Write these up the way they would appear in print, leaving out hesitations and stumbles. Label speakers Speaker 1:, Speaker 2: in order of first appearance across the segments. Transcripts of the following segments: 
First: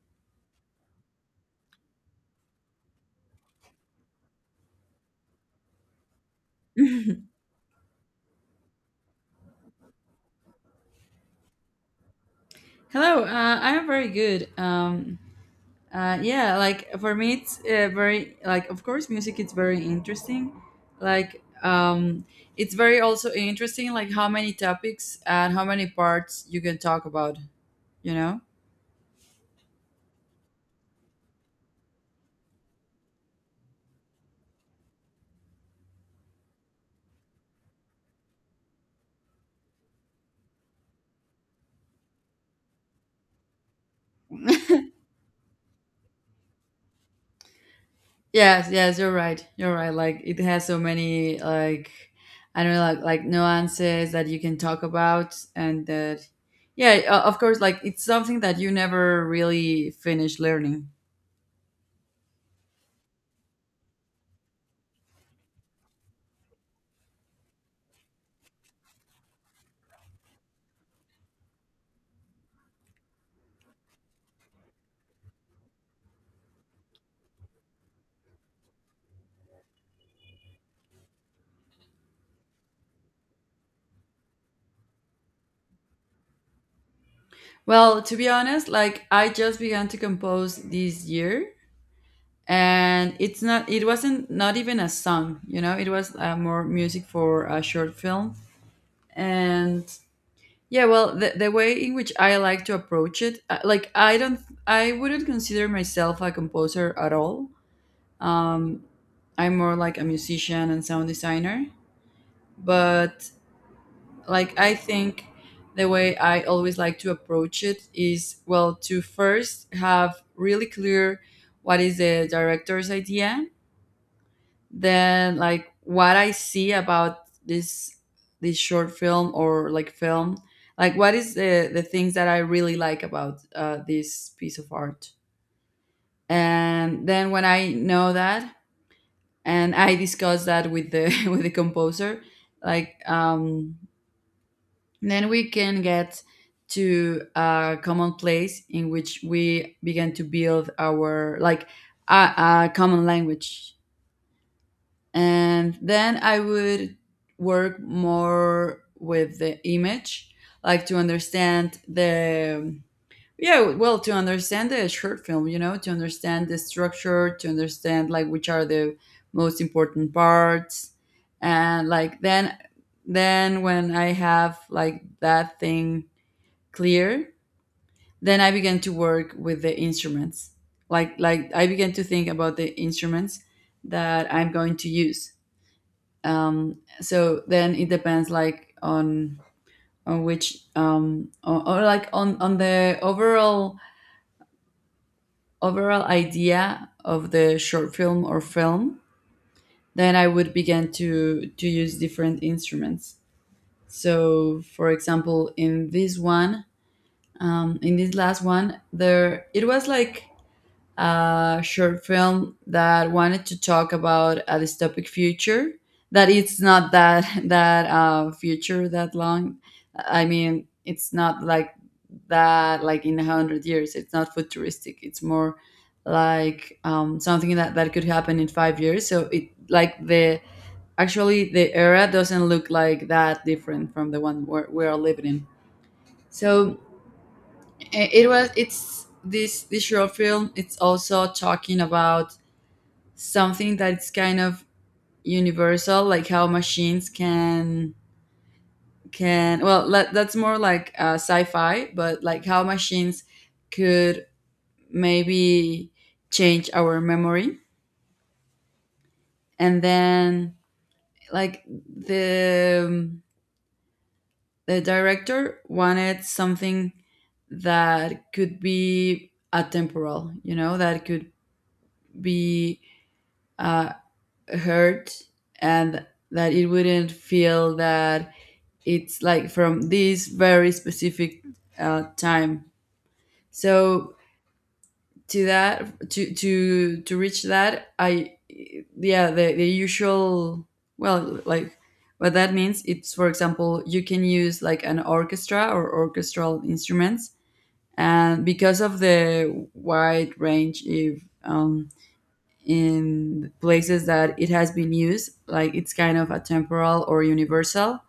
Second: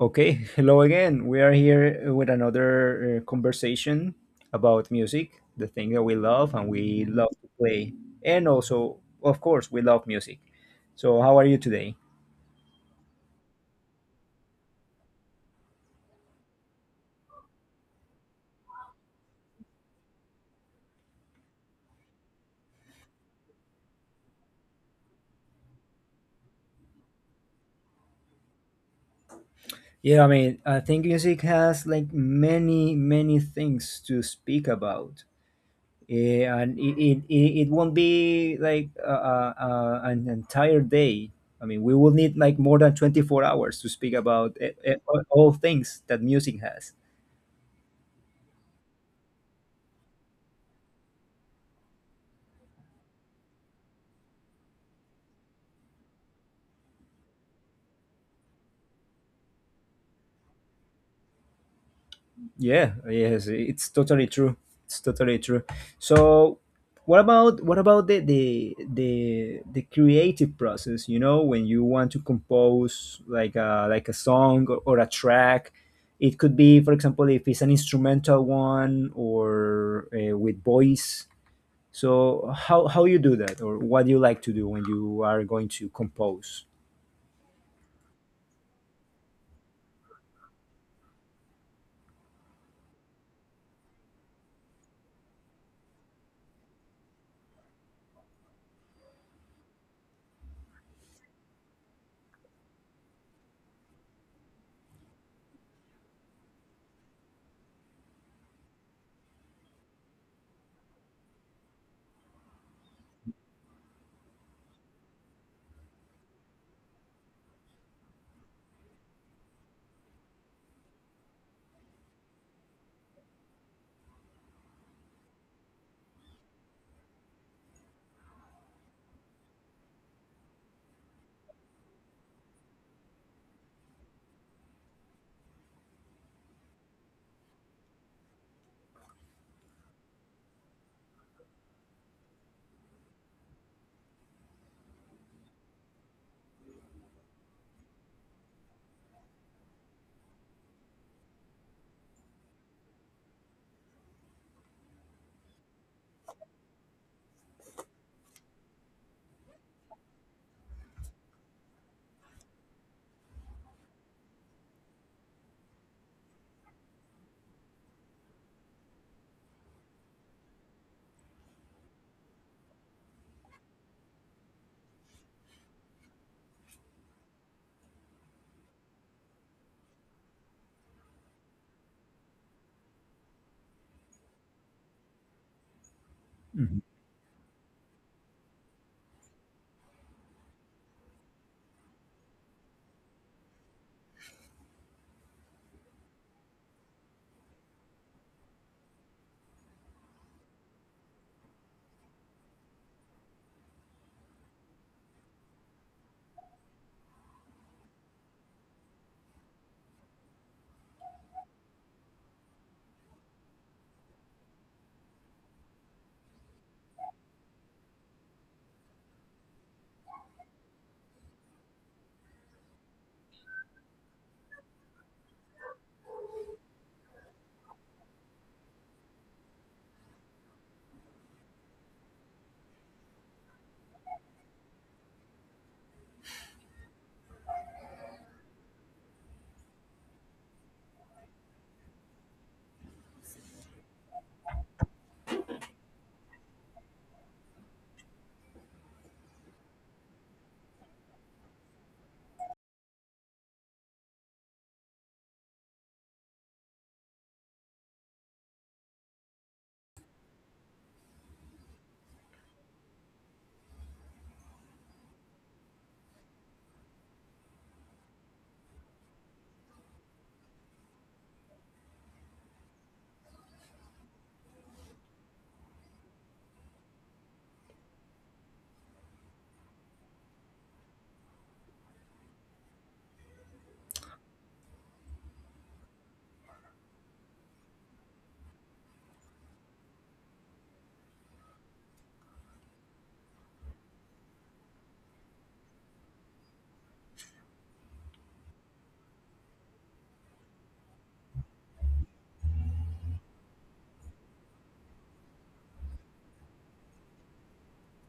Speaker 1: Okay, hello again. We are here with another conversation about music, the thing that we love and we love to play. And also, of course, we love music. So, how are you today?
Speaker 2: Hello, I'm very good. Yeah, like for me, it's very, like, of course music is very interesting. Like it's very also interesting, like how many topics and how many parts you can talk about. You know?
Speaker 1: Yeah, I mean, I think music has like many, many things to speak about. And it won't be like an entire day. I mean, we will need like more than 24 hours to speak about all things that music has.
Speaker 2: Yes, yes, you're right. You're right. Like, it has so many, like, I don't know, like nuances that you can talk about. And that, yeah, of course, like, it's something that you never really finish learning.
Speaker 1: Yeah, yes, it's totally true. It's totally true. So, what about the creative process? You know, when you want to compose like a song or a track, it could be, for example, if it's an instrumental one or with voice. So, how you do that, or what you like to do when you are going to compose?
Speaker 2: Well, to be honest, like, I just began to compose this year, and it wasn't not even a song, you know, it was more music for a short film. And yeah, well, the way in which I like to approach it, like, I don't, I wouldn't consider myself a composer at all. Um I'm more like a musician and sound designer, but, like, I think the way I always like to approach it is, well, to first have really clear what is the director's idea. Then, like, what I see about this short film or, like, film, like, what is the things that I really like about this piece of art. And then when I know that and I discuss that with the with the composer, like, then we can get to a common place in which we begin to build our, like, a, a common language. And then I would work more with the image, like, to understand the, yeah, well, to understand the short film, you know, to understand the structure, to understand, like, which are the most important parts. And, like, then when I have, like, that thing clear, then I began to work with the instruments, like, I began to think about the instruments that I'm going to use.
Speaker 1: Mhm.
Speaker 2: So then it depends, like, on which, or, like, on the overall idea of the short film or film. Then I would begin to use different instruments. So for example, in this one, in this last one, there, it was like a short film that wanted to talk about a dystopic future, that it's not that that future that long. I mean, it's not like that, like in 100 years. It's not futuristic, it's more like, something that could happen in 5 years. So it, like, the, actually the era doesn't look like that different from the one we're living in. So it's this short film, it's also talking about something that's kind of universal, like how machines can, well that's more like sci-fi, but like how machines could maybe change our memory. And then, like, the director wanted something that could be atemporal, you know, that could be uh, heard, and that it wouldn't feel that it's like from this very specific time. So to that to reach that, I, yeah, the usual, well, like, what that means, it's, for example, you can use like an orchestra or orchestral instruments, and because of the wide range, if, in places that it has been used, like, it's kind of a temporal or universal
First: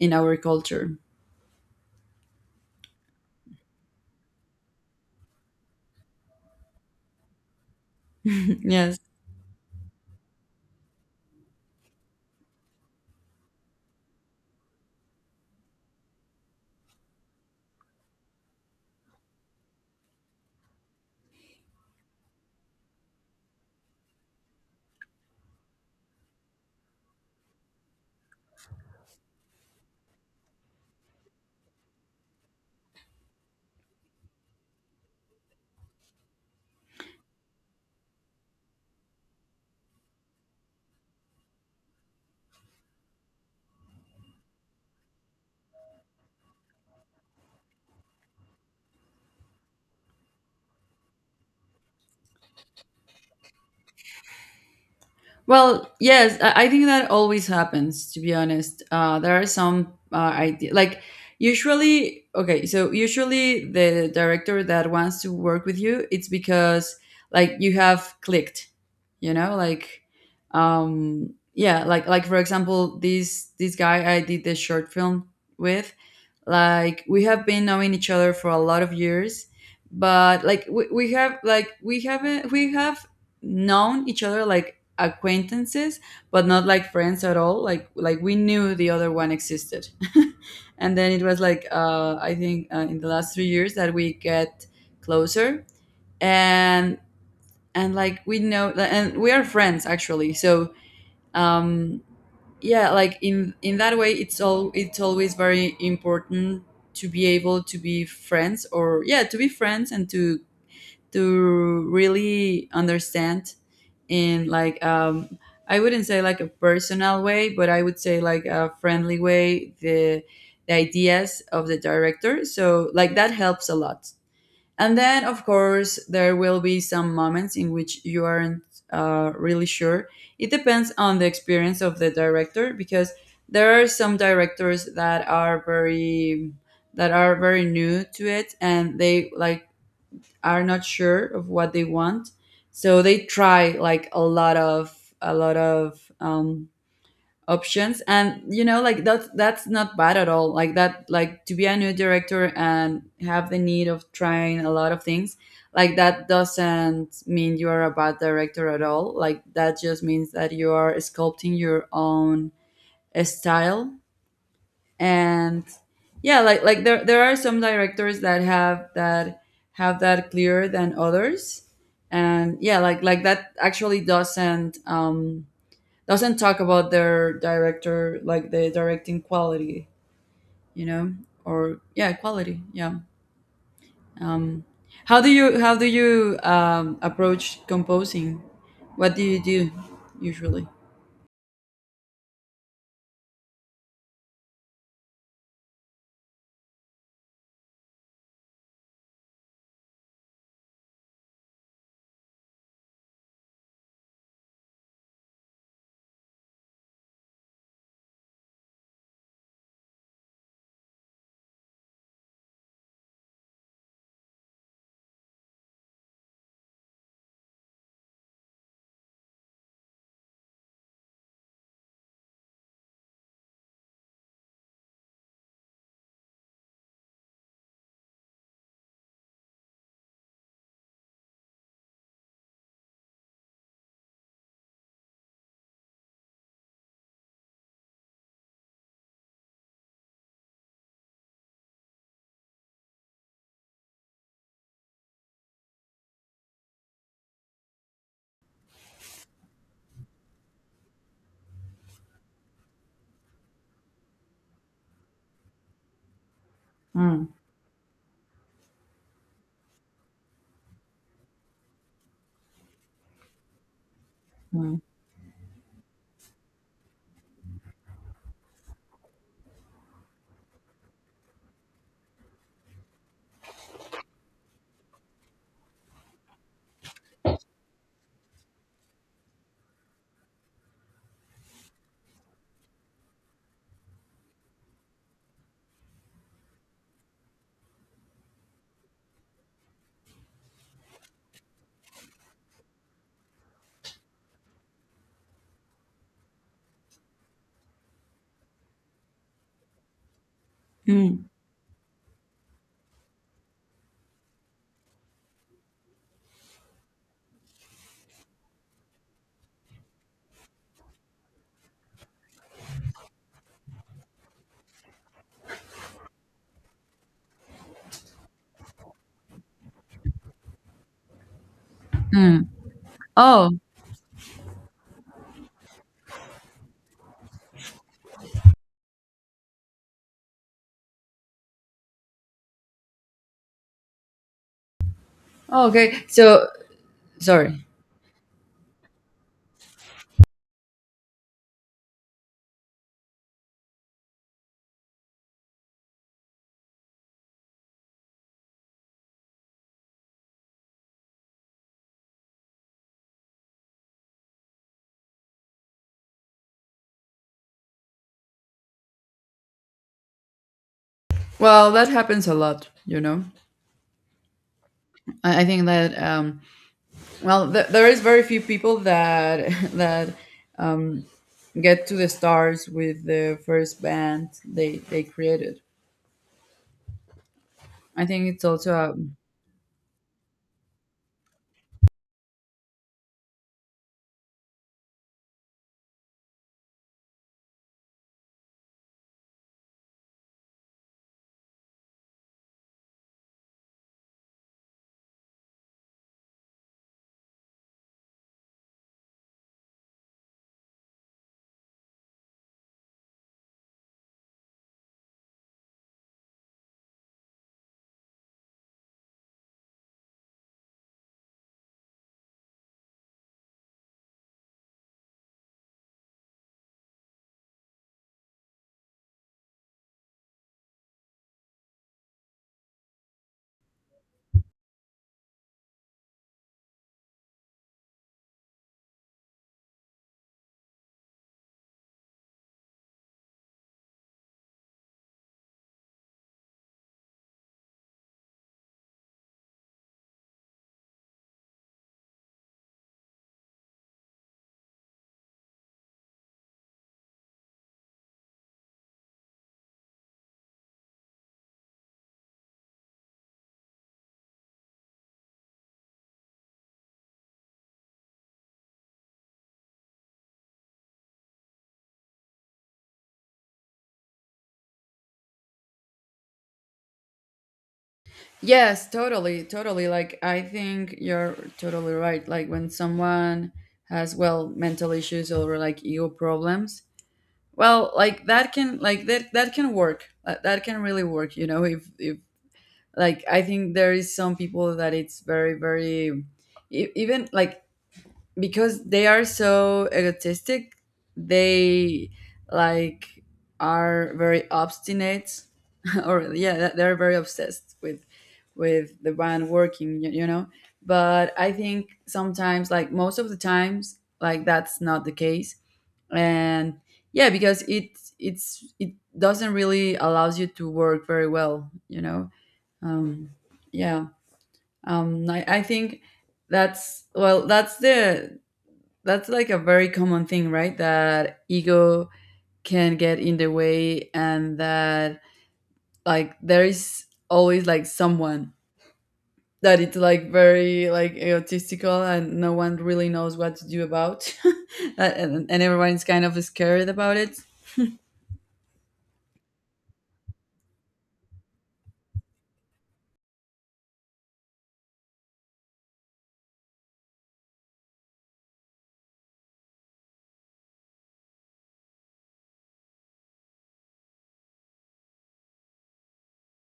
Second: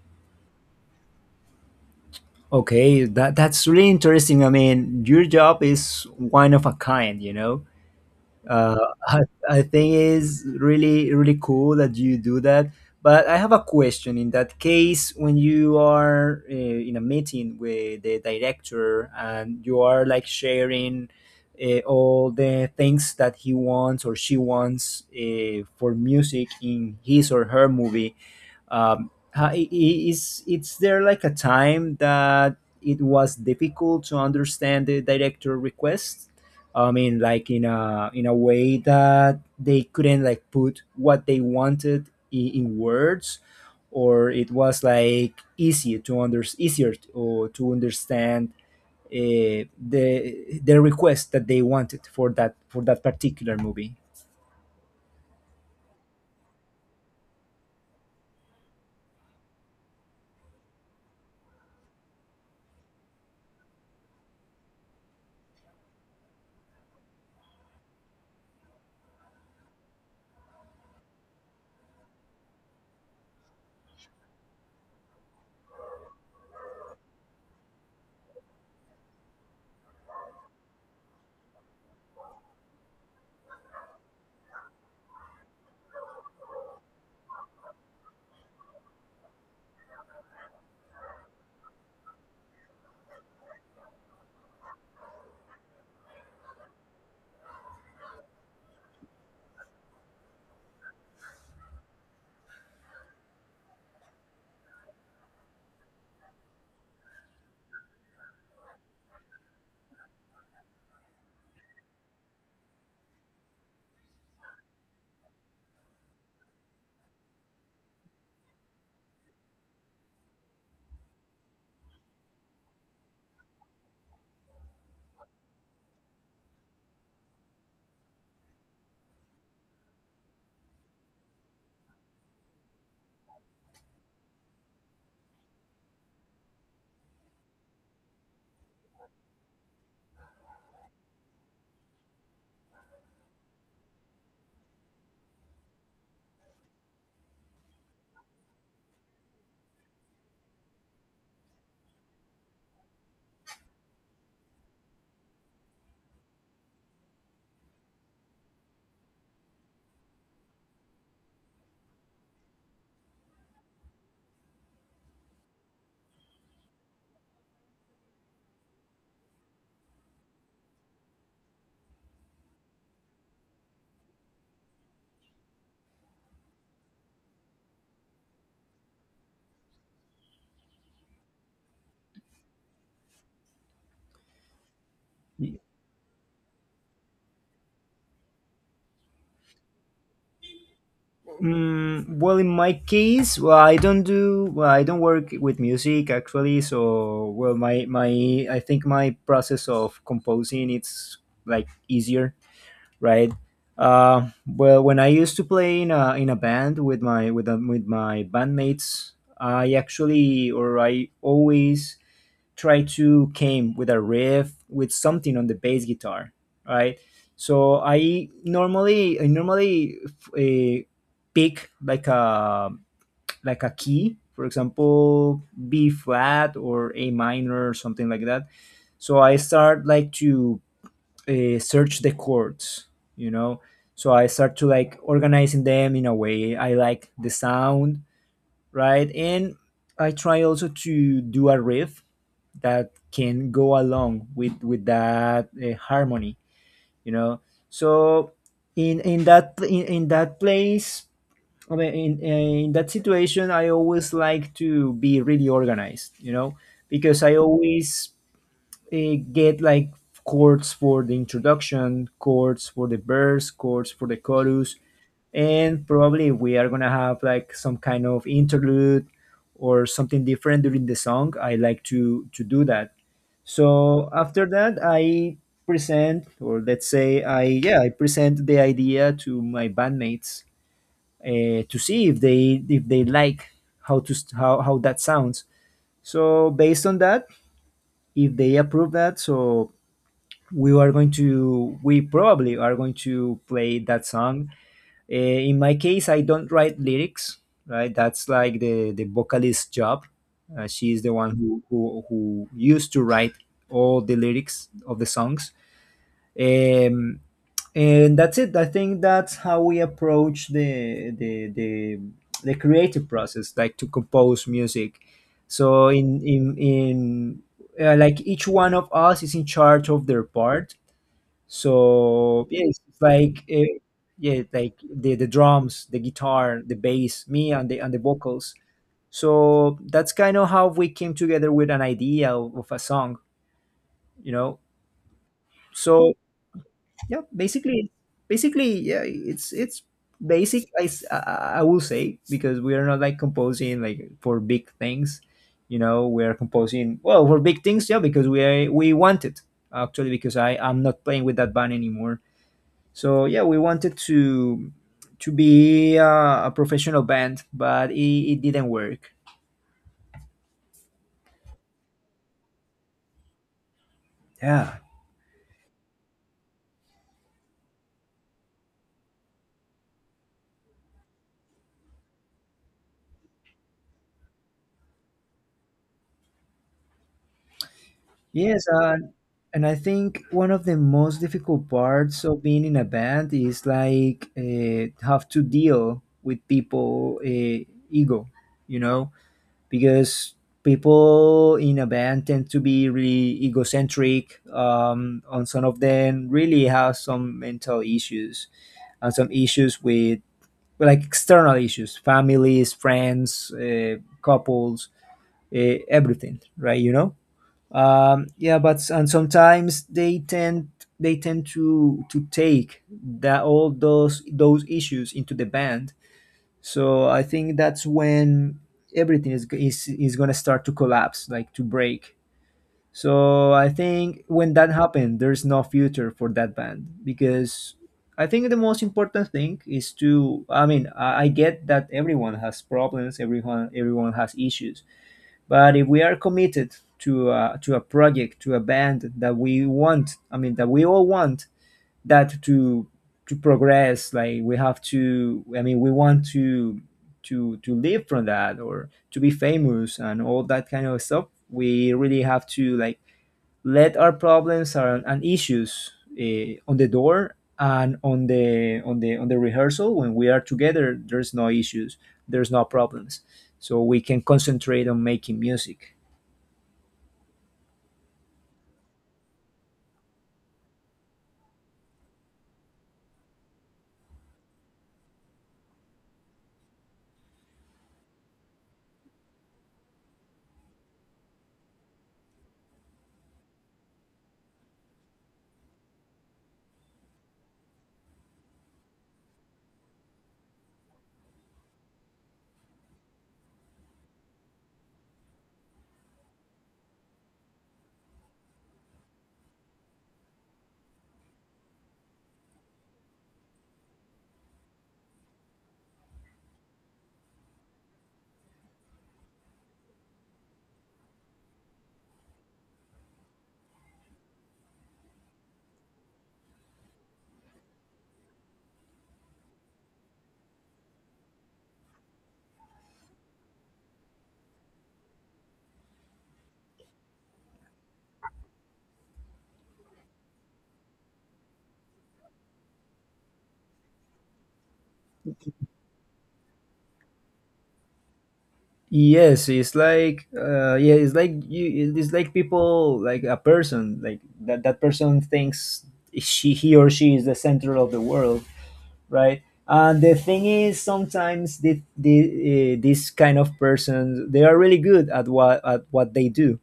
Speaker 2: in our culture.
Speaker 1: Okay, that's really interesting. I mean, your job is one of a kind, you know. Uh,
Speaker 2: Yes.
Speaker 1: I, I think it's really, really cool that you do that. But I have a question. In that case, when you are in a meeting with the director and you are like sharing all the things that he wants or she wants for music in his or her movie, is it's there like a time that it was difficult to understand the director request. I mean, like in a way that they couldn't like put what they wanted in words, or it was like easy to under easier to, or to understand the request that they wanted for that particular movie.
Speaker 2: Well, yes, I think that always happens, to be honest. There are some idea, like, usually, okay, so usually the director that wants to work with you, it's because, like, you have clicked, you know, like, yeah, like, for example, this guy I did this short film with, like, we have been knowing each other for a lot of years, but like we have, like, we haven't we have known each other, like, acquaintances, but not like friends at all, like we knew the other one existed. And then it was like, I think, in the last 3 years that we get closer, and and, like, we know, and we are friends actually. So, um yeah, like, in that way, it's all it's always very important to be able to be friends, or, yeah, to be friends and to really understand, in, like, I wouldn't say like a personal way, but I would say like a friendly way, the ideas of the director. So, like, that helps a lot. And then, of course, there will be some moments in which you aren't really sure. It depends on the experience of the director, because there are some directors that are very, that are very new to it, and they, like, are not sure of what they want. So they try, like, a lot of a lot of um, options. And you know, like, that's not bad at all, like that like, to be a new director and have the need of trying a lot of things. Like, that doesn't mean you are a bad director at all, like, that just means that you are sculpting your own style. And yeah, like, there are some directors that have that clearer than others. And yeah, like that actually doesn't, doesn't talk about their director, like, the directing quality, you know, or, yeah, quality, yeah. How do you approach composing? What do you do, usually?
Speaker 1: Mm, well, in my case, well, I don't do, well, I don't work with music actually. So, well, I think my process of composing it's like easier, right? Well, when I used to play in a band with with my bandmates, I actually or I always try to came with a riff with something on the bass guitar, right? So I normally uh, pick like a key, for example, B flat or A minor or something like that. So I start like to search the chords, you know. So I start to like organizing them in a way I like the sound, right? And I try also to do a riff that can go along with that harmony, you know. So in in that place, I mean, in that situation, I always like to be really organized, you know, because I always get like chords for the introduction, chords for the verse, chords for the chorus,
Speaker 2: Mm.
Speaker 1: and probably we are gonna have like some kind of interlude or something different during the song. I like to do that. So after that, I present, or let's say I yeah, I present the idea to my bandmates to see if they like how to st- how that sounds. So based on that, if they approve that, so we probably are going to play that song. Uh, in my case, I don't write lyrics, right? That's like the vocalist's job. She is the
Speaker 2: Mm.
Speaker 1: one who, who used to write all the lyrics of the songs, um, and that's it. I think that's how we approach the creative process, like to compose music. So in like each one of us is in charge of their part. So yes, it's like
Speaker 2: Oh,
Speaker 1: yeah, like the drums, the guitar, the bass, me, and the vocals. So that's kind of how we came together with an idea of a song, you know.
Speaker 2: oh, okay,
Speaker 1: So
Speaker 2: so
Speaker 1: yeah,
Speaker 2: sorry.
Speaker 1: basically. Basically yeah it's basic I, s- I will say, because we are not like composing like for big things, you know. We are composing well for big things, yeah, because we are, we want it, actually because I'm not playing with that band anymore. So yeah, we wanted to be a professional band, but it didn't work.
Speaker 2: Well, that happens a lot, you know.
Speaker 1: Yeah.
Speaker 2: I think that, well, there is very few people that that um, get to the stars with the first band they created. I think it's
Speaker 1: Yes,
Speaker 2: also a—
Speaker 1: and I think one of the most difficult parts of being in a band is like have to deal with people ego, you know, because people in a band tend to be really egocentric. And some of them really have some mental issues, and some issues with external issues, families, friends, couples, everything, right? You know, yeah, but and sometimes they tend. They tend to take that, all those issues, into the band. So I think that's when everything is going to start to collapse, like to break. So I think when that happens, there's no future for that band, because I think the most important thing is to, I mean, I get that everyone has problems, everyone has issues. But if we are committed to a project, to a band that we want, I mean, that we all want, that to progress, like we have to, I mean, we want to to live from that or to be famous and all that kind of stuff. We really have to like let our problems or and issues on the door, and on the on the rehearsal, when we are together, there's no issues. There's no problems. So we can concentrate on making music.
Speaker 2: Yes, totally, totally. Like, I think you're totally right. Like, when someone has, well, mental issues or like ego problems, well, like that can, like, that can work. That can really work, you know, if, like, I think there is some people that it's very, very, even like, because they are so egotistic, they, like, are very obstinate, or, yeah, they're very obsessed with the band working, you know. But I think sometimes, like most of the times, like, that's not the case. And yeah, because it doesn't really allows you to work very well, you know. um yeah. I think that's, well, that's like a very common thing, right? That ego can get in the way, and that, like, there is always, like, someone that it's like very, like, egotistical, and no one really knows what to do about. And, everyone's kind of scared about it.
Speaker 1: Yes, it's like yeah, it's like you, it's like people like a person like that. That person thinks she, he or she is the center of the world, right? And the thing is, sometimes this kind of persons, they are really good at what they do.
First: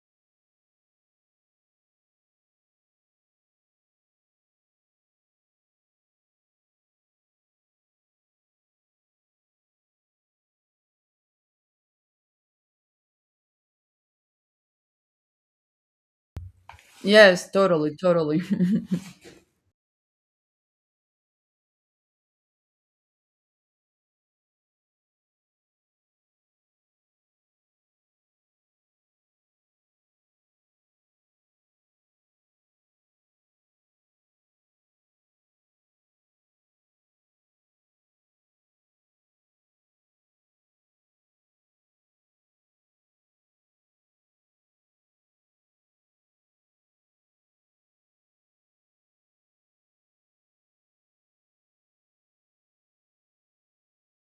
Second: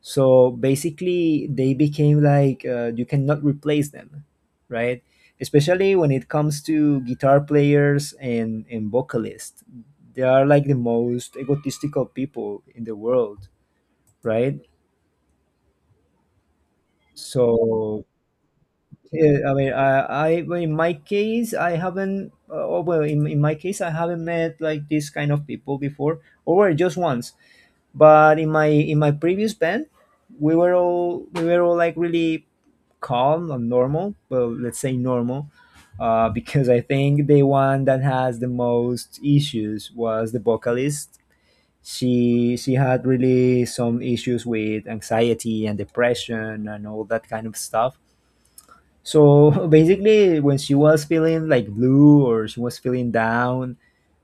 Speaker 1: So basically, they became like you cannot replace them, right? Especially when it comes to guitar players and vocalists, they are like the most egotistical people in the world, right?
Speaker 2: Yes, totally,
Speaker 1: So
Speaker 2: totally.
Speaker 1: yeah, I mean, I well, in my case, I haven't. Oh, well, in my case, I haven't met like this kind of people before, or well, just once. But in my previous band, we were all like really calm and normal. Well, let's say normal, because I think the one that has the most issues was the vocalist. She had really some issues with anxiety and depression and all that kind of stuff. So basically, when she was feeling like blue or she was feeling down,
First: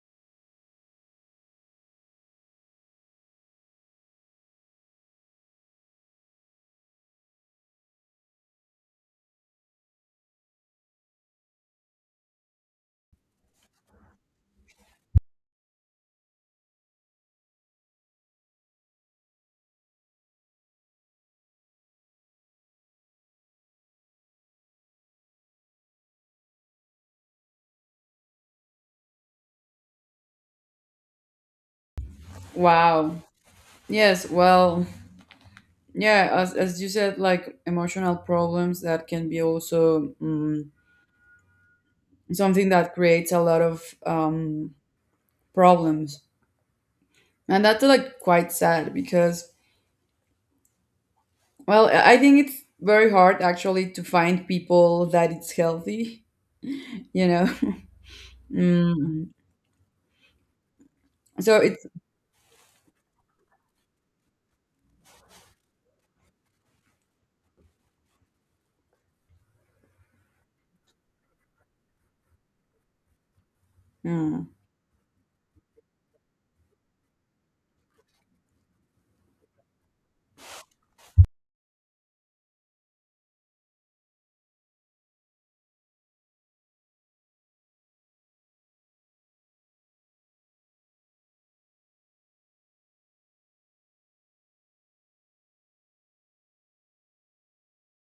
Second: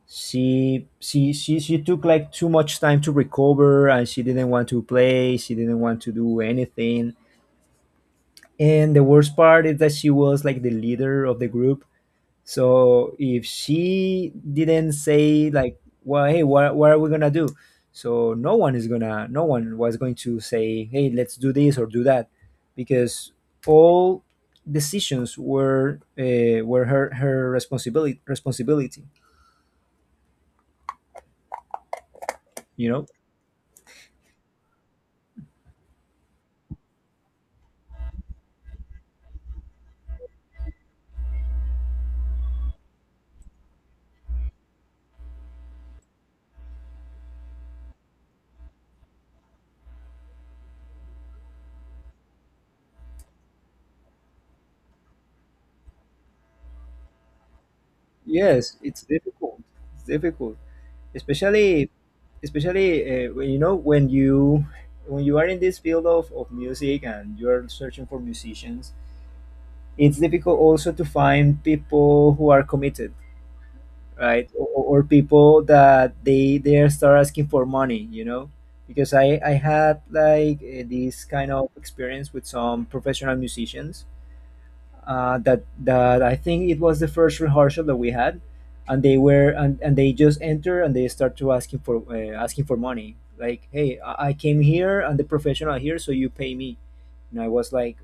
Speaker 1: she took like too much time to recover, and she didn't want to play. She didn't want to do anything. And the worst part is that she was like the leader of the group. So if she didn't say like, well, hey, what are we gonna do? So no one was going to say, hey, let's do this or do that, because all decisions were her responsibility. You know.
Speaker 2: Wow. Yes, well, yeah, as you said, like, emotional problems, that can be also, something that creates a lot of, problems. And that's, like, quite sad, because, well, I think it's very hard actually to find people that it's healthy, you know.
Speaker 1: Yes, it's
Speaker 2: Mm.
Speaker 1: difficult. It's difficult,
Speaker 2: So it's—
Speaker 1: especially you know, when you are in this field of music, and you are searching for musicians, it's difficult also to find people who are committed,
Speaker 2: Mm.
Speaker 1: right? Or people that they start asking for money, you know. Because I had like this kind of experience with some professional musicians, that I think it was the first rehearsal that we had, and they were, and they just enter, and they start to asking for asking for money. Like, hey, I came here and the professional here, so you pay me. And I was like,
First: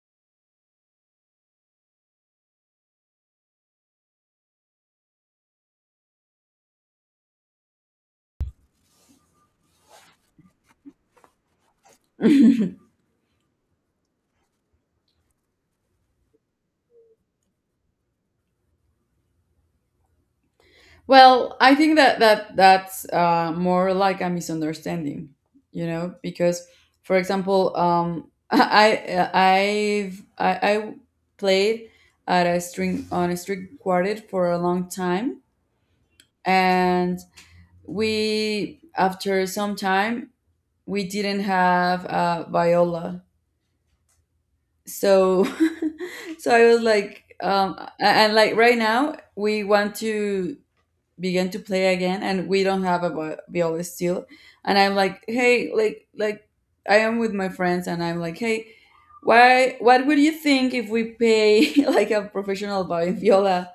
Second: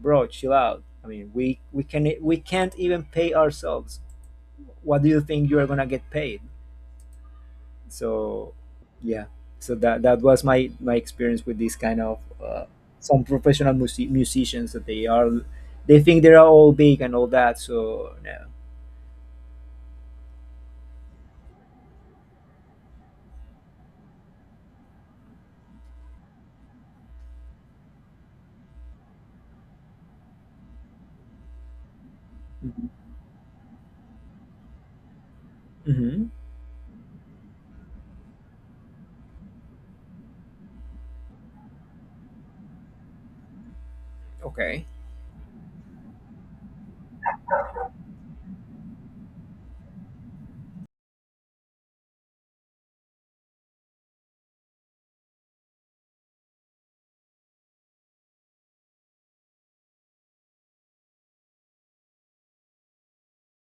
Speaker 1: bro, chill out. I mean, we can't even pay ourselves. What do you think you are gonna get paid? So yeah. So that was my my experience with this kind of some professional musicians that they are. They think they are all big and all that. So yeah.
Speaker 2: Well, I think that that's more like a misunderstanding, you know, because, for example, I've I, I played at a string on a string quartet for a long time.
Speaker 1: Hmm.
Speaker 2: And we, after some time, we didn't have a viola.
Speaker 1: Okay,
Speaker 2: So so I was like, and, like, right now we want to begin to play again and we don't have a viola still. And I'm like, hey, like, I am with my friends, and I'm like, hey, why, what would you think if we pay like a professional viola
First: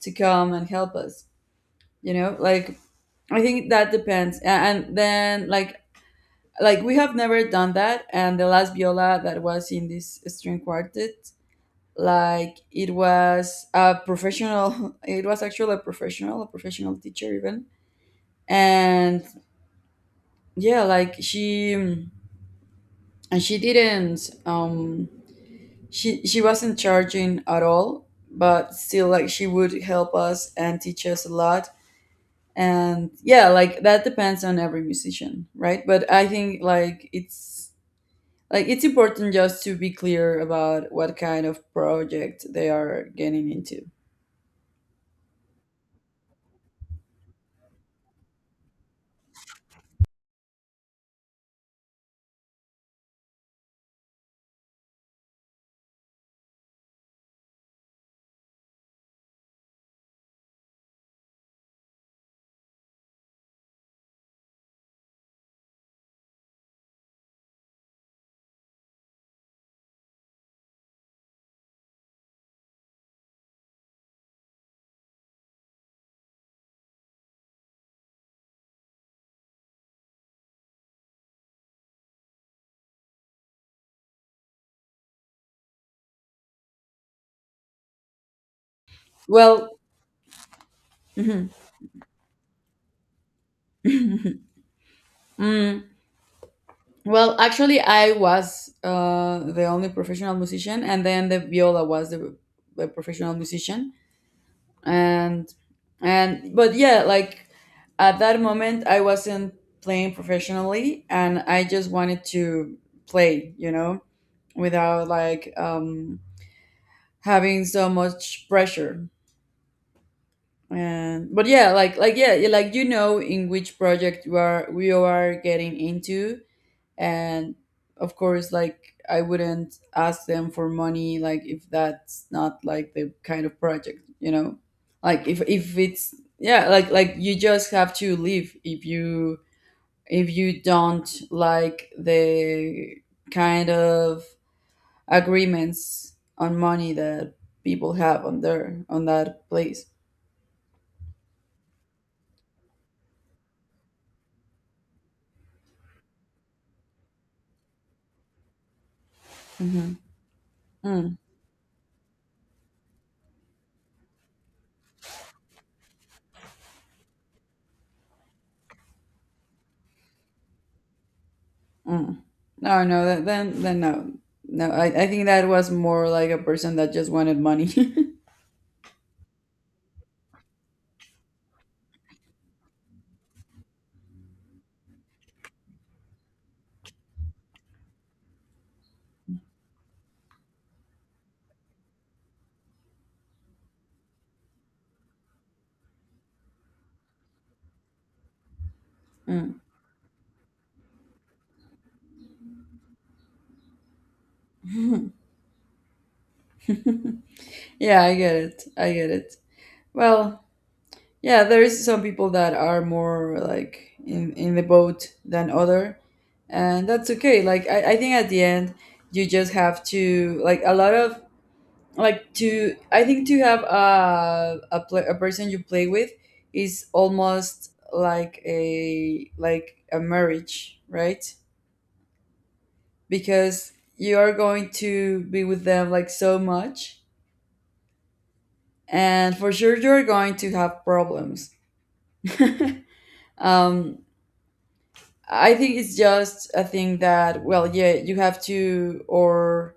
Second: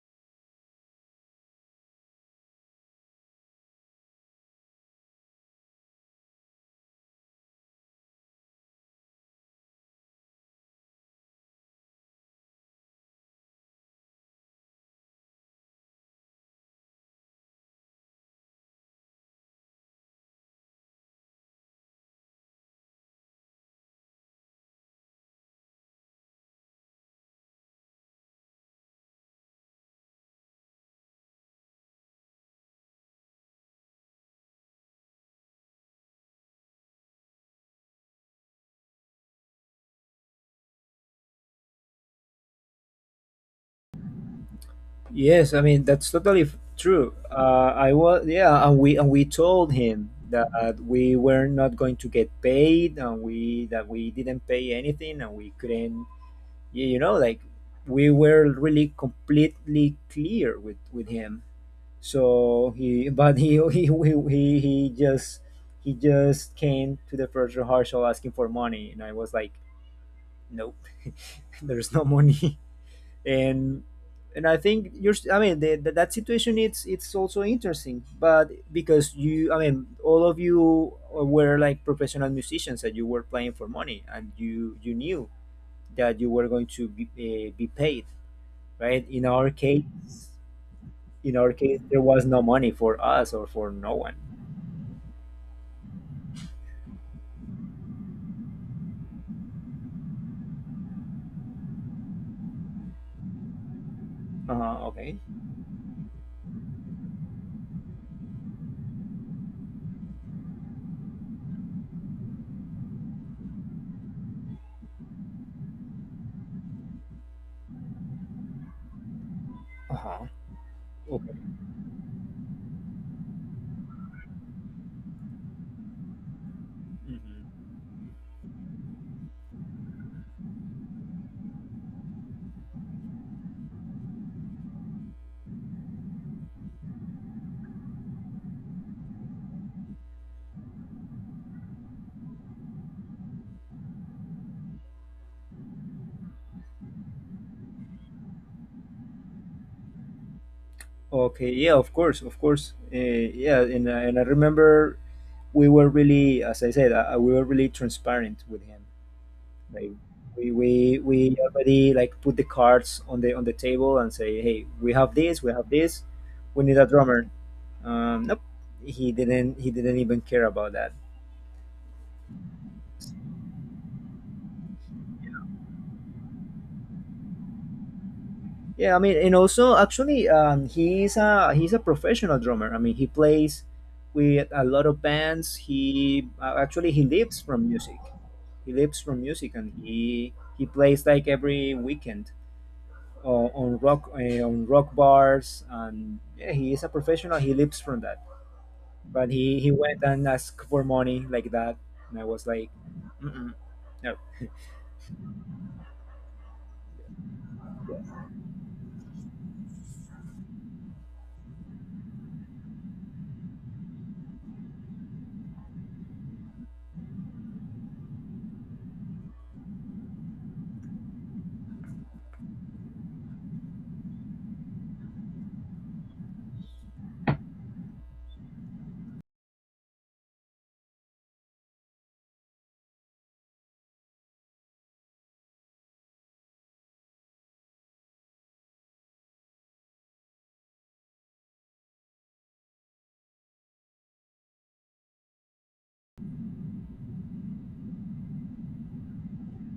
Speaker 2: to come and help us, you know? Like, I think that depends. And then, like, we have never done that. And the last viola that was in this string quartet, like, it was a professional, it was actually a professional, teacher even. And yeah, like, she, and she didn't she wasn't charging at all, but still, like, she would help us and teach us a lot. And yeah, like, that depends on every musician, right? But I think, like, it's, like, it's important just to be clear about what kind of project they are getting into.
Speaker 1: yes, I mean, that's totally true. Uh, I was, yeah, and we told him that we were not going to get paid, and we that we didn't pay anything and we couldn't. You know, like, we were really completely clear with him. So he, but he just came to the first rehearsal asking for money, and I was like, nope, there's no money, and and I think you're. I mean, the, that situation, it's also interesting, but because you, I mean, all of you were like professional musicians that you were playing for money, and you knew that you were going to be paid, right? In our
Speaker 2: Well.
Speaker 1: case, in
Speaker 2: Mhm.
Speaker 1: our case, there was no money for us or for no one.
Speaker 2: Mm. Well, actually, I was the only professional musician, and then the viola was the professional musician.
Speaker 1: Okay.
Speaker 2: And but yeah, like, at that moment, I wasn't playing professionally, and I just wanted to play, you know, without, like, having so much pressure.
Speaker 1: Uh-huh. Okay.
Speaker 2: And but yeah, like, yeah, like, you know, in which project you are getting into. And
Speaker 1: Hmm.
Speaker 2: of course, like, I wouldn't ask them for money, like, if that's not, like, the kind of project, you know, like, if, it's, yeah, like, you just have to leave if you, don't like the kind of agreements on money that people have on their on that place.
Speaker 1: Okay. Yeah. Of course. Of course. Yeah. And I remember we were really, as I said, we were really transparent with him. Like
Speaker 2: Hmm.
Speaker 1: we we
Speaker 2: Mm.
Speaker 1: we already like put the cards on the table and say, hey, we have this, we have this, we need a drummer. Nope. He didn't. He didn't even care about that.
Speaker 2: Mm. no no th- then no no I think that was more like a person that just wanted money.
Speaker 1: Yeah, I mean, and also actually, he's a professional drummer. I mean, he plays with a lot of bands. He actually he lives from music. He lives from music, and he plays like every weekend on rock bars. And yeah, he is a professional. He lives from that. But
Speaker 2: Mm.
Speaker 1: he went and asked for money like that, and I was like, mm-mm, no,
Speaker 2: Yeah, I get it. I get it. Well, yeah, there is some people that are more like in the boat than other, and that's okay. Like I think at the end you just have to like a lot of like to I think to have a person you play with is almost like a marriage, right? Because you are going to be with them like so much and for sure you're going to have problems. um, I think it's just a thing that well, yeah, you have to or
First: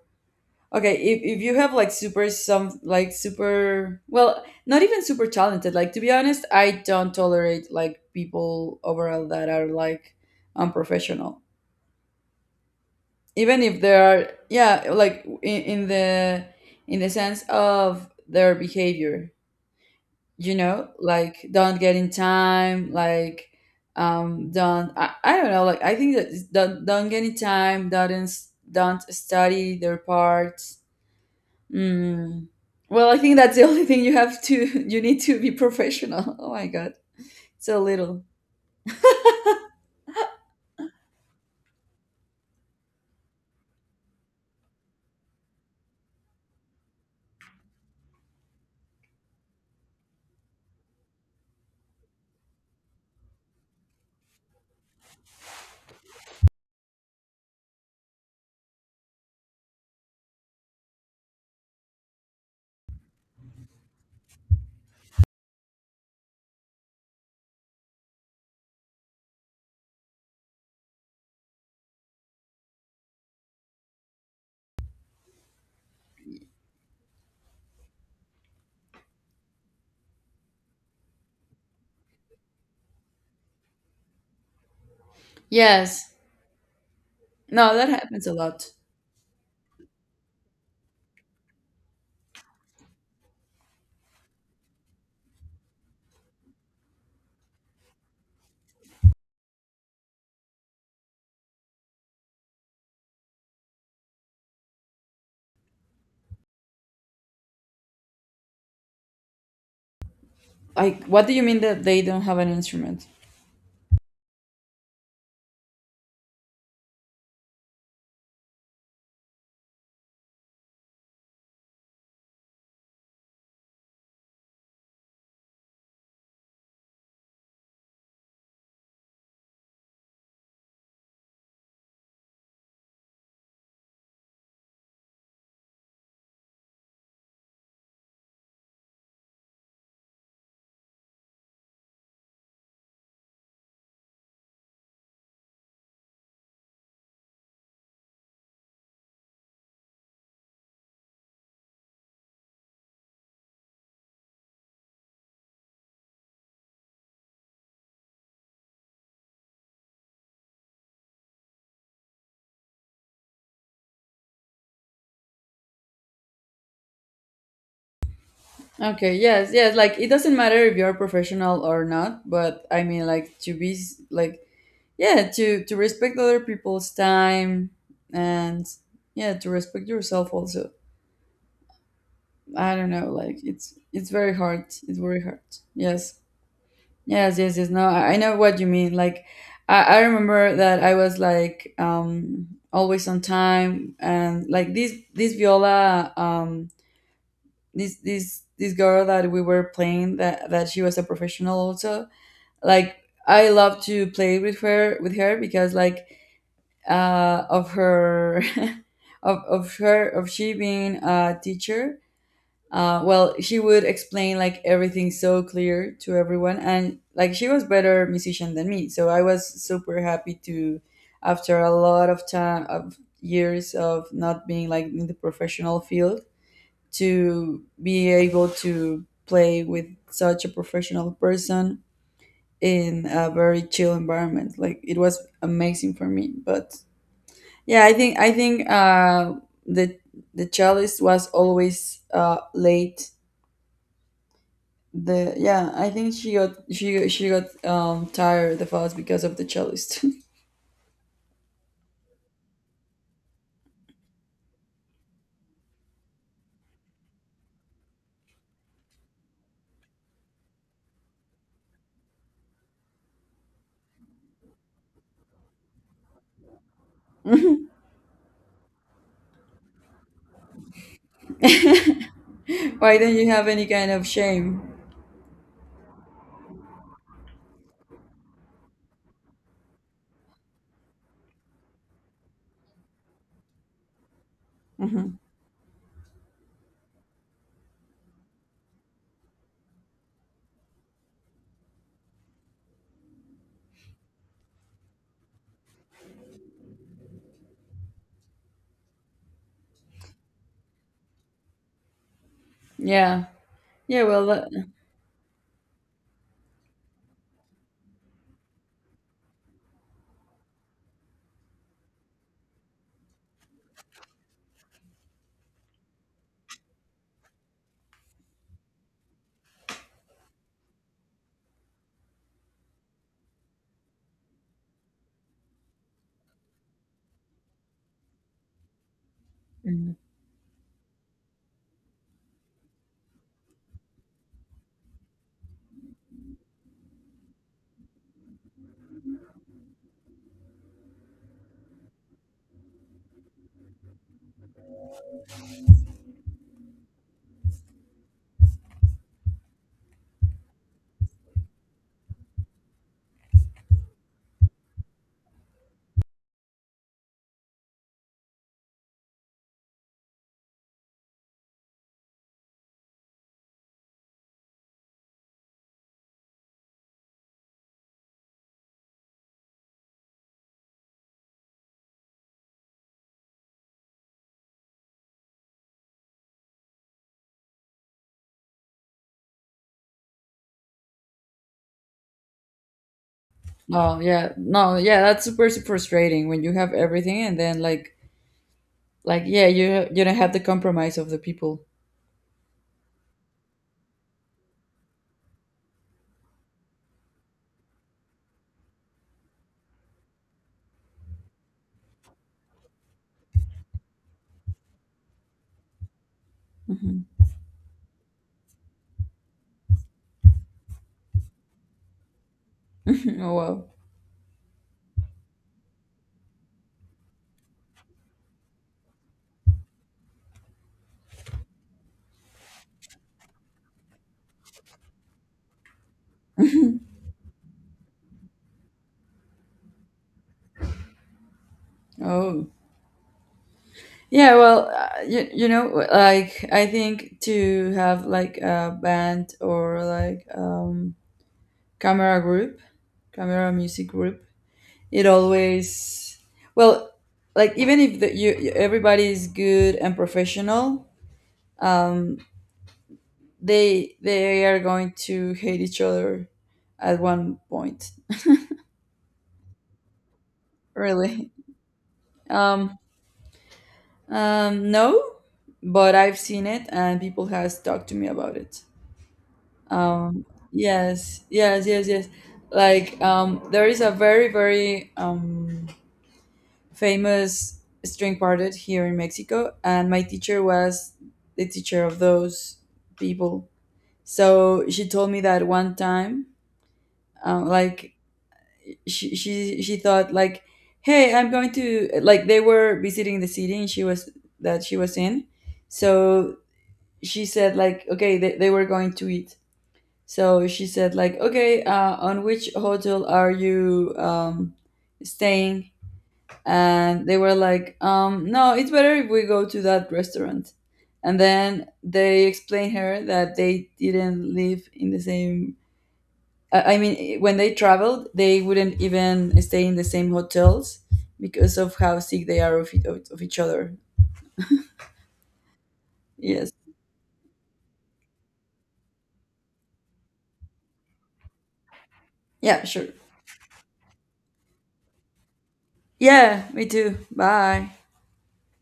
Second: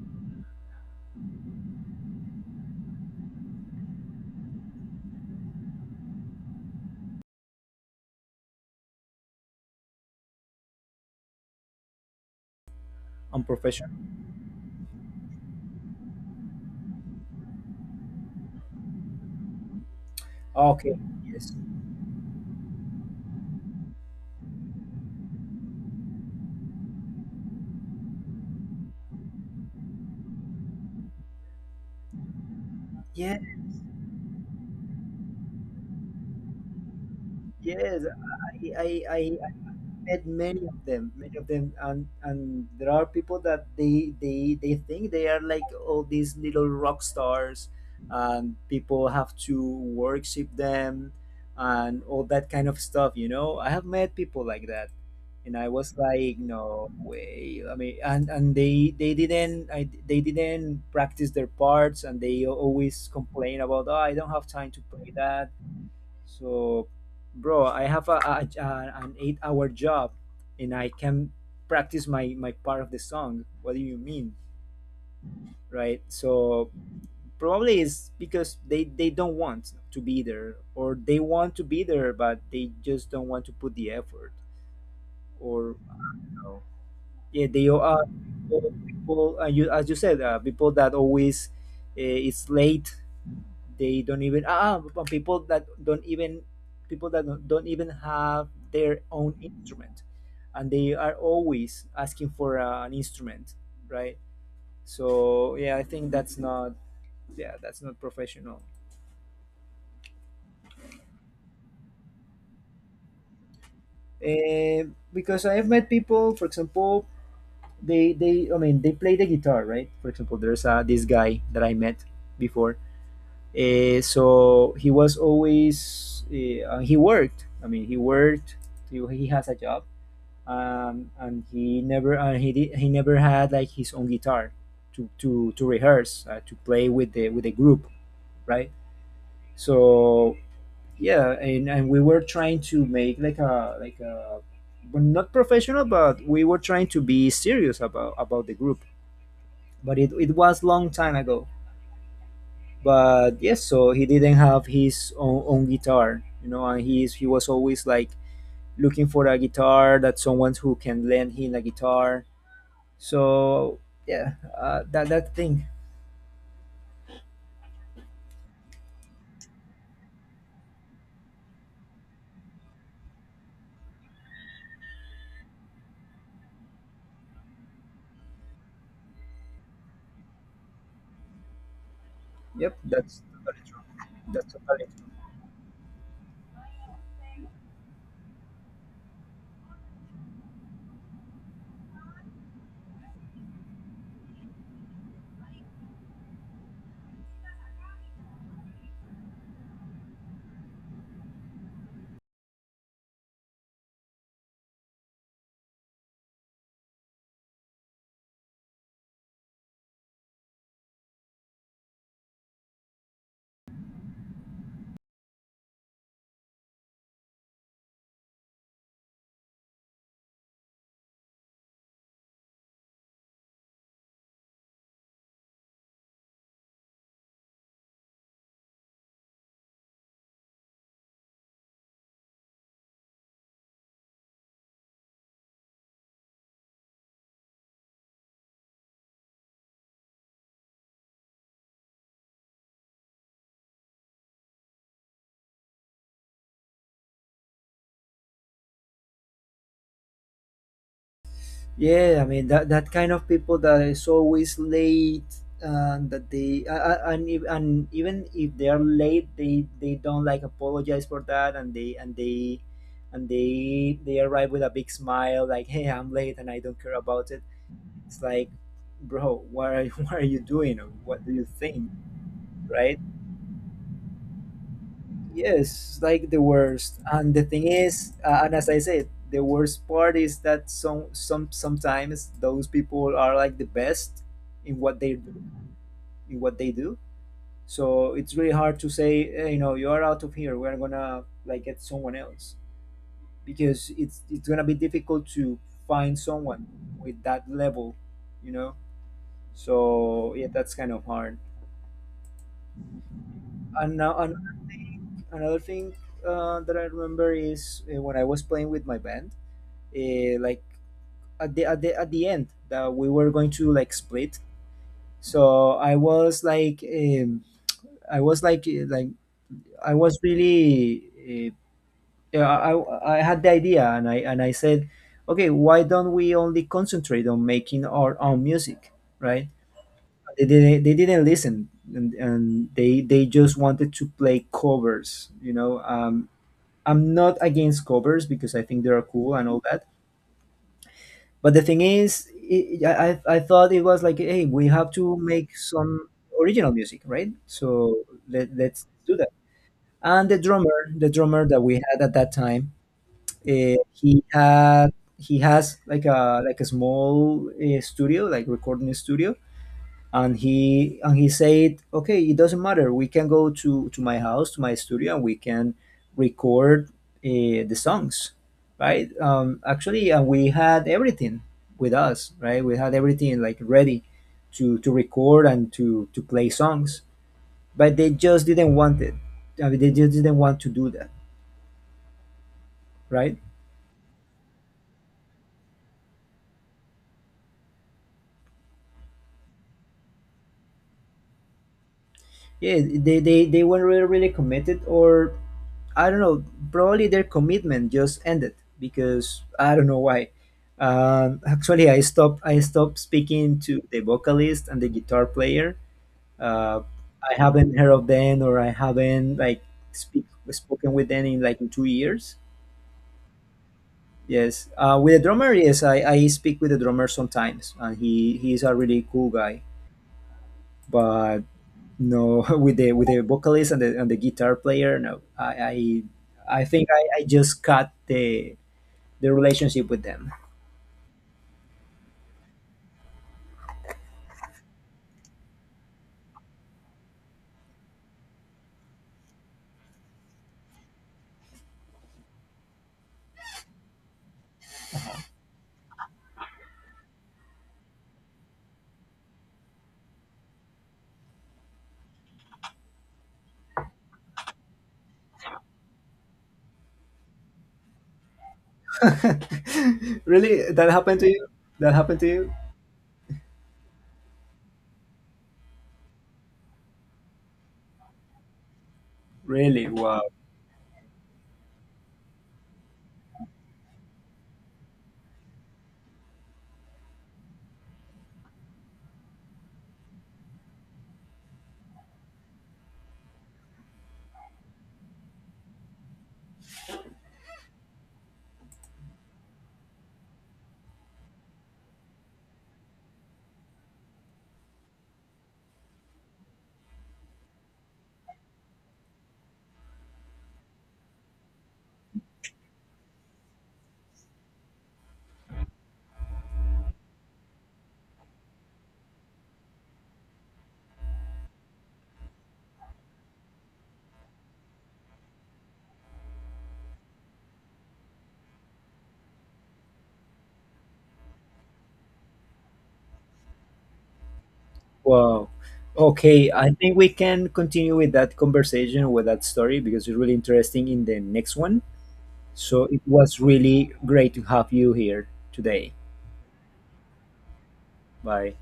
Speaker 2: okay if you have like super some like super well not even super talented, like to be honest, I don't tolerate like people overall that are like unprofessional,
Speaker 1: I'm
Speaker 2: even if
Speaker 1: professional.
Speaker 2: they are, yeah, like in the in the sense of their behavior, you know,
Speaker 1: Okay,
Speaker 2: like
Speaker 1: yes.
Speaker 2: don't get in time like don't I don't know, like I think that it's don't get in time don't study their parts. Mm. Well, I
Speaker 1: Yeah,
Speaker 2: think that's the only thing you have to you need to be professional. Oh my god, so
Speaker 1: yes.
Speaker 2: little.
Speaker 1: I met many of them, and there are people that they think they are like all these little rock stars, and people have to worship them, and all that kind of stuff. You know, I have met people like that, and I was like, no way. I mean, and they didn't practice their parts, and they always complain about, oh, I don't have time to play that so, bro, I have an 8 hour job and I can practice my part of the song. What do you mean? Right? So, probably it's because they don't want to be there or they want to be there, but they just don't want to put the effort or,
Speaker 2: Yes.
Speaker 1: you know, yeah, they
Speaker 2: No,
Speaker 1: are
Speaker 2: that happens a lot.
Speaker 1: people, as you said, people that always is late. They don't even people that don't even people that don't even have their own instrument and they are always asking for an instrument, right? So yeah, I think that's not, yeah, that's not professional.
Speaker 2: Like what do you mean that they don't have an instrument?
Speaker 1: Eh, because I've met people, for example, they I mean they play the guitar, right? For example, there's this guy that I met before. Eh, so he was always he worked, he worked, he has a job, and he never he never had like his own guitar to rehearse, to play with the group, right? So yeah, and we were trying to make like a but not professional, but we were trying to be serious about the group. But it was long time ago. But yes, so he didn't have his own, own guitar, you know, and he was always like looking for a guitar that someone who can lend him a guitar. So yeah, that thing.
Speaker 2: Okay, yes, yes, like it doesn't matter if you're professional or not, but I mean, like to be like yeah, to respect other people's time, and yeah, to respect yourself also. I
Speaker 1: Yep,
Speaker 2: don't know, like it's very
Speaker 1: that's
Speaker 2: hard,
Speaker 1: totally.
Speaker 2: it's very hard. Yes, yes, yes, yes. No, I know what you mean. Like I remember that I was like always on time, and like this viola, this girl that we were playing that, she was a professional also. Like I love to play with her because like of her, of her, of she being a teacher. Well, she would explain like everything so clear to everyone, and like she was better musician than me, so I was super happy to, after a lot of time of years of not being like in the professional field, to be able to play with such a professional person in a very chill environment. Like it was amazing for me, but yeah, I think the the cellist was always late. The yeah, I think she got she got tired of us because of the cellist.
Speaker 1: Yeah, I mean that that kind of people that is always late and that they and ev- and even if they are late, they don't like apologize for that and they arrive with a big smile like, hey, I'm late and I don't care about it.
Speaker 2: Why
Speaker 1: It's like, bro, what are you, what are you doing? What do you think, right?
Speaker 2: don't you have any kind of shame?
Speaker 1: Yes, like the worst. And the thing is, and as I said, the worst part is that sometimes those people are like the best in what they
Speaker 2: Hmm.
Speaker 1: in what they do. So it's really hard to say, "Hey, you know, you are out of here. We're gonna like get someone else because it's gonna be difficult to find someone with that level, you know." So yeah, that's kind of hard.
Speaker 2: Yeah,
Speaker 1: And
Speaker 2: yeah.
Speaker 1: now
Speaker 2: Well, that,
Speaker 1: another thing that I remember is when I was playing with my band, like at the, at the at the end that we were going to like split. So I was like, I was like I was really I had the idea and I said, okay, why don't we only concentrate on making our own music, right?
Speaker 2: mhm.
Speaker 1: They didn't, they didn't listen, and they just wanted to play covers, you know. I'm not against covers because I think they are cool and all that. But the thing is, I thought it was like, hey, we have to make some original music, right? So let's do that. And the drummer that we had at that time, uh, he had he has like a small studio, like recording studio, and he said, okay, it doesn't matter, we can go to my house to my studio and we can record the songs, right. Actually, and we had everything with us, right? We had everything like ready to record and to play songs, but they just didn't want it. I mean, they just didn't want to do that, right?
Speaker 2: Oh yeah, no, yeah. That's super frustrating when you have everything and then like yeah, you don't have the compromise of the people.
Speaker 1: Yeah, they weren't really, really committed, or I don't know, probably their commitment just ended because I don't know why. Actually, I stopped speaking to the vocalist and the guitar player, uh,
Speaker 2: Mhm.
Speaker 1: I haven't heard of them, or I haven't like speak spoken with them in like in 2 years.
Speaker 2: Oh wow.
Speaker 1: Yes, with the drummer, yes, I speak with the drummer sometimes and he he's a really cool guy. But no, with the vocalist and the guitar player, no. I think I just cut the relationship with them.
Speaker 2: Oh. Yeah, well, you, you know, like I think to have like a band or like camera group, camera music group, it always, well, like even if the, everybody is good and professional, um they are going to hate each other at one point,
Speaker 1: Really, that happened to
Speaker 2: really.
Speaker 1: you? That happened to you?
Speaker 2: Um um no, but I've seen it and people has talked to me about it.
Speaker 1: Really? Wow.
Speaker 2: um yes, yes, yes, yes. Like there is a very very famous string quartet here in Mexico, and my teacher was the teacher of those people. So she told me that one time, like she she thought like hey, I'm going to like, they were visiting the city and she was, that she was in, so she said like, okay, they were going to eat. So she said, like, okay, on which hotel are you staying? And they were like, no, it's better if we go to that restaurant. And then they explained her that they didn't live in the same. I mean, when they traveled, they wouldn't even stay in the same hotels because of how sick they are of, of each other.
Speaker 1: Wow. Okay,
Speaker 2: Yes.
Speaker 1: I think we can continue with that conversation with that story because it's really interesting in the next one.
Speaker 2: Yeah.
Speaker 1: So
Speaker 2: Sure.
Speaker 1: it was really great to have you here today.
Speaker 2: Yeah. Me too. Bye.
Speaker 1: Bye.